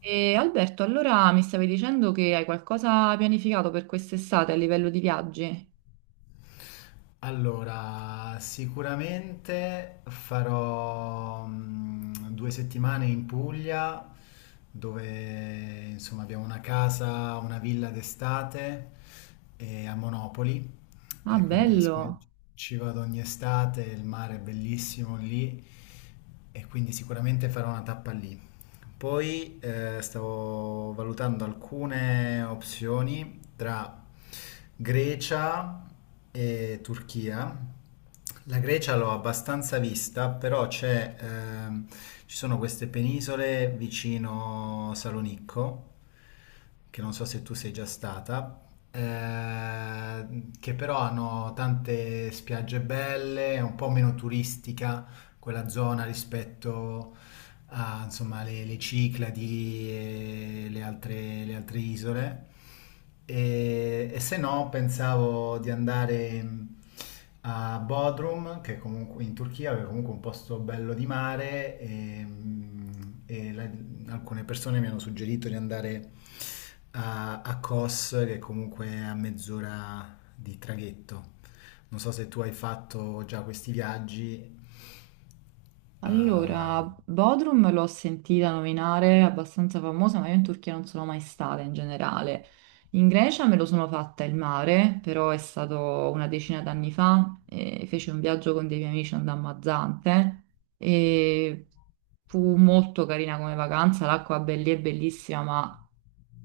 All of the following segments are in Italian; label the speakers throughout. Speaker 1: E Alberto, allora mi stavi dicendo che hai qualcosa pianificato per quest'estate a livello di viaggi?
Speaker 2: Allora, sicuramente farò 2 settimane in Puglia, dove insomma abbiamo una casa, una villa d'estate, a Monopoli,
Speaker 1: Ah,
Speaker 2: e quindi siccome
Speaker 1: bello!
Speaker 2: ci vado ogni estate, il mare è bellissimo lì, e quindi sicuramente farò una tappa lì. Poi, stavo valutando alcune opzioni tra Grecia e Turchia. La Grecia l'ho abbastanza vista, però, ci sono queste penisole vicino Salonicco, che non so se tu sei già stata, che però hanno tante spiagge belle, è un po' meno turistica quella zona rispetto a, insomma, le Cicladi e le altre isole. E, se no, pensavo di andare, a Bodrum, che è comunque in Turchia, che è comunque un posto bello di mare. Alcune persone mi hanno suggerito di andare a Kos, che è comunque a mezz'ora di traghetto. Non so se tu hai fatto già questi viaggi. eh,
Speaker 1: Allora, Bodrum l'ho sentita nominare, è abbastanza famosa, ma io in Turchia non sono mai stata in generale. In Grecia me lo sono fatta il mare, però è stato una decina d'anni fa, e feci un viaggio con dei miei amici andammo a Zante e fu molto carina come vacanza, l'acqua lì è bellissima, ma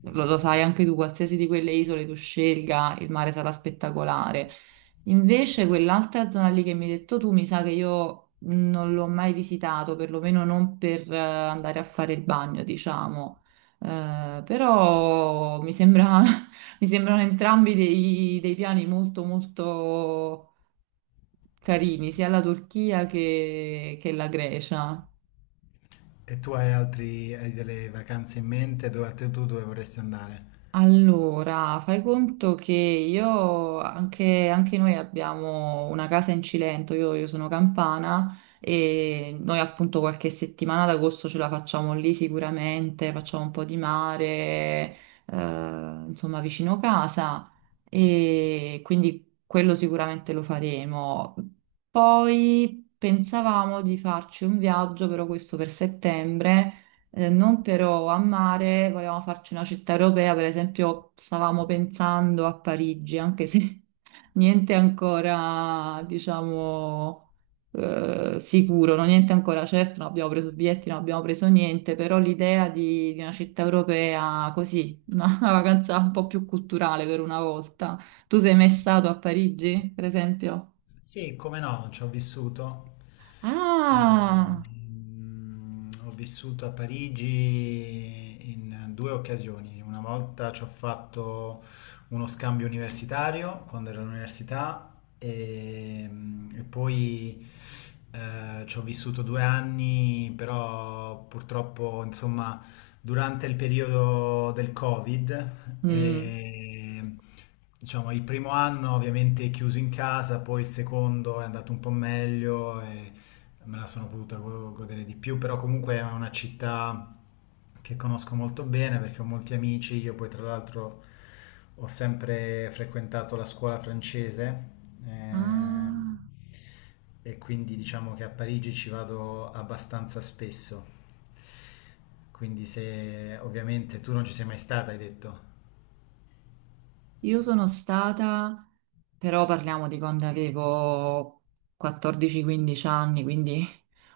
Speaker 1: lo sai anche tu, qualsiasi di quelle isole tu scelga, il mare sarà spettacolare. Invece quell'altra zona lì che mi hai detto tu, mi sa che io non l'ho mai visitato, perlomeno non per andare a fare il bagno, diciamo. Eh, però mi sembra, mi sembrano entrambi dei piani molto molto carini, sia la Turchia che la Grecia.
Speaker 2: E tu hai delle vacanze in mente? Dove, tu dove vorresti andare?
Speaker 1: Allora, fai conto che anche noi abbiamo una casa in Cilento, io sono campana e noi appunto qualche settimana ad agosto ce la facciamo lì sicuramente, facciamo un po' di mare, insomma vicino casa e quindi quello sicuramente lo faremo. Poi pensavamo di farci un viaggio, però questo per settembre non però a mare, volevamo farci una città europea, per esempio stavamo pensando a Parigi, anche se niente ancora, diciamo, sicuro, no? Niente ancora certo, non abbiamo preso biglietti, non abbiamo preso niente, però l'idea di una città europea così, una, una vacanza un po' più culturale per una volta. Tu sei mai stato a Parigi, per esempio?
Speaker 2: Sì, come no, ci ho vissuto.
Speaker 1: Ah!
Speaker 2: Ho vissuto a Parigi in due occasioni. Una volta ci ho fatto uno scambio universitario quando ero all'università e, poi, ci ho vissuto 2 anni, però purtroppo, insomma durante il periodo del Covid.
Speaker 1: Mm.
Speaker 2: E, diciamo, il primo anno ovviamente chiuso in casa, poi il secondo è andato un po' meglio. E me la sono potuta godere di più, però comunque è una città che conosco molto bene perché ho molti amici. Io poi tra l'altro ho sempre frequentato la scuola francese, ehm,
Speaker 1: Ah,
Speaker 2: e quindi diciamo che a Parigi ci vado abbastanza spesso. Quindi se ovviamente tu non ci sei mai stata, hai detto.
Speaker 1: io sono stata. Però parliamo di quando avevo 14-15 anni, quindi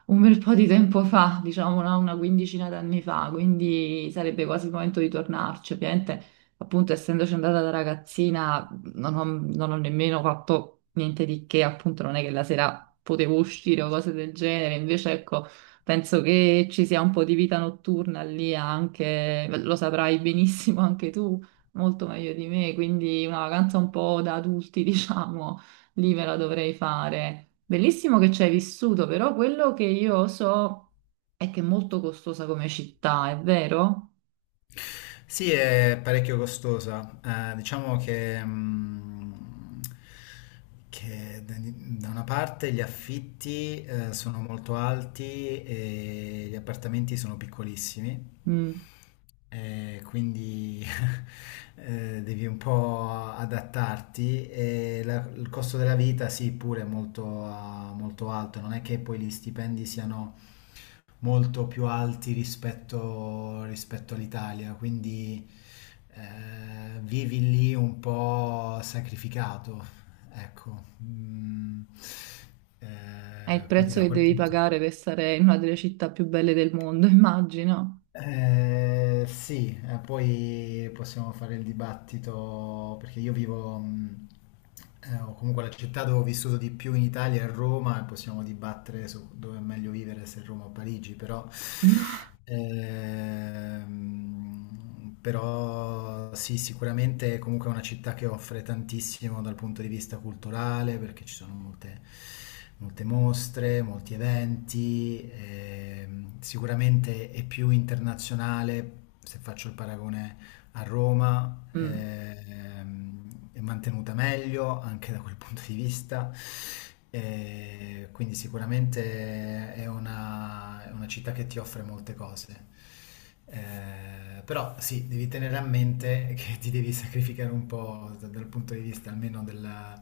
Speaker 1: un bel po' di tempo fa, diciamo no? Una quindicina d'anni fa, quindi sarebbe quasi il momento di tornarci. Ovviamente, appunto, essendoci andata da ragazzina, non ho nemmeno fatto niente di che, appunto, non è che la sera potevo uscire o cose del genere. Invece, ecco, penso che ci sia un po' di vita notturna lì anche, lo saprai benissimo anche tu, molto meglio di me, quindi una vacanza un po' da adulti, diciamo. Lì ve la dovrei fare. Bellissimo che ci hai vissuto, però quello che io so è che è molto costosa come città, è vero?
Speaker 2: Sì, è parecchio costosa. Diciamo che, che da una parte gli affitti, sono molto alti e gli appartamenti sono piccolissimi,
Speaker 1: Mm.
Speaker 2: quindi devi un po' adattarti. E il costo della vita, sì, pure è molto alto. Non è che poi gli stipendi siano molto più alti rispetto all'Italia, quindi, vivi lì un po' sacrificato, ecco.
Speaker 1: È il
Speaker 2: Quindi
Speaker 1: prezzo
Speaker 2: da
Speaker 1: che
Speaker 2: quel
Speaker 1: devi
Speaker 2: punto.
Speaker 1: pagare per stare in una delle città più belle del mondo, immagino.
Speaker 2: Sì, poi possiamo fare il dibattito perché o comunque la città dove ho vissuto di più in Italia è Roma, e possiamo dibattere su dove è meglio vivere, se Roma o Parigi. Però sì, sicuramente comunque è una città che offre tantissimo dal punto di vista culturale, perché ci sono molte, molte mostre, molti eventi. Sicuramente è più internazionale, se faccio il paragone a Roma.
Speaker 1: Mm.
Speaker 2: È mantenuta meglio anche da quel punto di vista, e quindi sicuramente è una città che ti offre molte cose. Però sì, devi tenere a mente che ti devi sacrificare un po' dal punto di vista almeno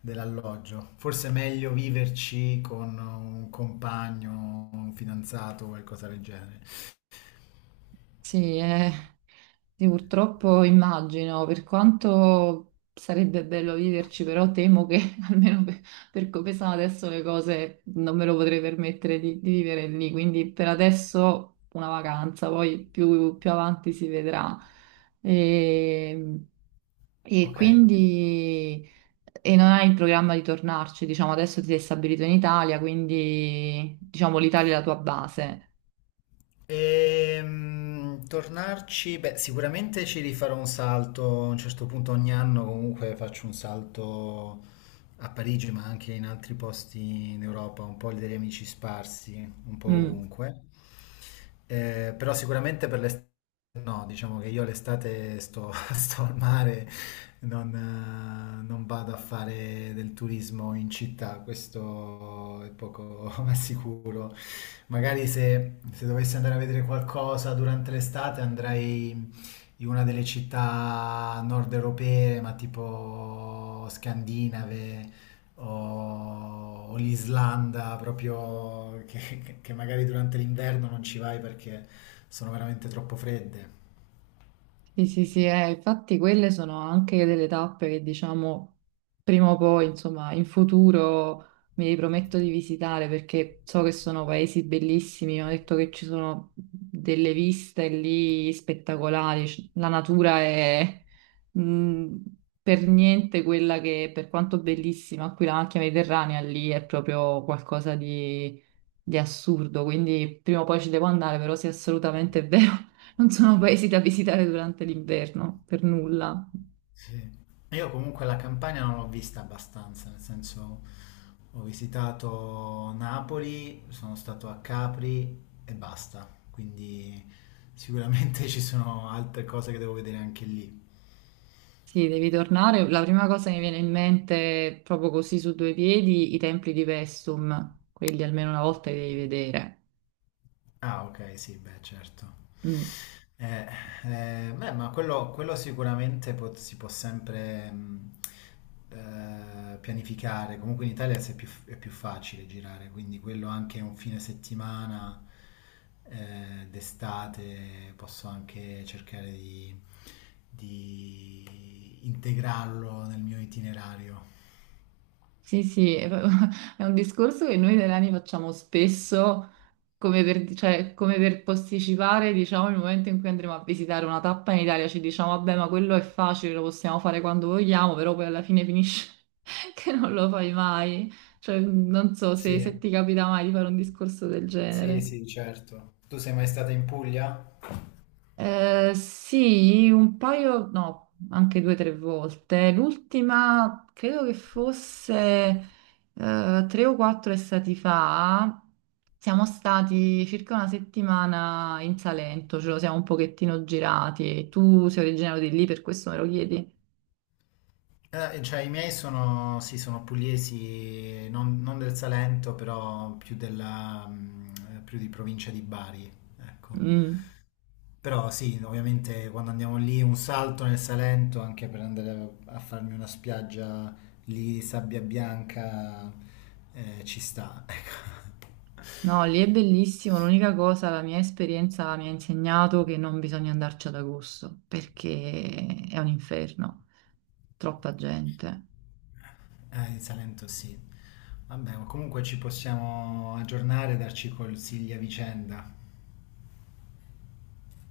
Speaker 2: dell'alloggio. Forse è meglio viverci con un compagno, un fidanzato o qualcosa del genere.
Speaker 1: Sì, è. Sì, purtroppo immagino, per quanto sarebbe bello viverci, però temo che almeno per come sono adesso le cose non me lo potrei permettere di vivere lì, quindi per adesso una vacanza, poi più avanti si vedrà. E, e
Speaker 2: Ok.
Speaker 1: quindi e non hai il programma di tornarci, diciamo adesso ti sei stabilito in Italia, quindi diciamo l'Italia è la tua base.
Speaker 2: Tornarci, beh, sicuramente ci rifarò un salto a un certo punto. Ogni anno comunque faccio un salto a Parigi, ma anche in altri posti in Europa, un po' degli amici sparsi, un po'
Speaker 1: Mm.
Speaker 2: ovunque. Però sicuramente per l'estate no, diciamo che io l'estate sto, sto al mare, non vado a fare del turismo in città, questo è poco ma sicuro. Magari se, dovessi andare a vedere qualcosa durante l'estate, andrei in una delle città nord europee, ma tipo scandinave, o, l'Islanda proprio, che, magari durante l'inverno non ci vai perché sono veramente troppo fredde.
Speaker 1: Sì, sì, sì, infatti quelle sono anche delle tappe che diciamo prima o poi, insomma, in futuro mi riprometto di visitare perché so che sono paesi bellissimi, ho detto che ci sono delle viste lì spettacolari, la natura è mh, per niente quella che, per quanto bellissima, qui la macchia mediterranea lì è proprio qualcosa di assurdo, quindi prima o poi ci devo andare, però sì, assolutamente è vero, non sono paesi da visitare durante l'inverno, per nulla.
Speaker 2: Sì. Io comunque la Campania non l'ho vista abbastanza, nel senso ho visitato Napoli, sono stato a Capri e basta, quindi sicuramente ci sono altre cose che devo vedere anche lì.
Speaker 1: Sì, devi tornare. La prima cosa che mi viene in mente, proprio così su due piedi, i templi di Vestum, quelli almeno una volta li devi vedere.
Speaker 2: Ah, ok, sì, beh, certo.
Speaker 1: Mm.
Speaker 2: Eh, Beh, ma quello, sicuramente si può sempre, pianificare. Comunque in Italia si è più facile girare, quindi quello anche un fine settimana, d'estate, posso anche cercare di, integrarlo nel mio itinerario.
Speaker 1: Sì, sì, è un discorso che noi italiani facciamo spesso come per, cioè, come per posticipare, diciamo, il momento in cui andremo a visitare una tappa in Italia, ci diciamo, vabbè, ma quello è facile, lo possiamo fare quando vogliamo, però poi alla fine finisce che non lo fai mai. Cioè, non so se, se
Speaker 2: Sì,
Speaker 1: ti capita mai di fare un discorso del
Speaker 2: sì,
Speaker 1: genere.
Speaker 2: sì, certo. Tu sei mai stata in Puglia?
Speaker 1: Sì, un paio, no, anche due o tre volte. L'ultima credo che fosse tre o quattro estati fa. Siamo stati circa una settimana in Salento, ce lo siamo un pochettino girati. Tu sei originario di lì, per questo me lo chiedi?
Speaker 2: Cioè, i miei sono, sì, sono pugliesi, non del Salento, però più di provincia di Bari, ecco.
Speaker 1: Mm.
Speaker 2: Però sì, ovviamente quando andiamo lì un salto nel Salento, anche per andare a farmi una spiaggia lì, sabbia bianca, ci sta, ecco.
Speaker 1: No, lì è bellissimo. L'unica cosa, la mia esperienza mi ha insegnato che non bisogna andarci ad agosto perché è un inferno, troppa gente.
Speaker 2: Il Salento sì. Vabbè, ma comunque ci possiamo aggiornare e darci consigli a vicenda.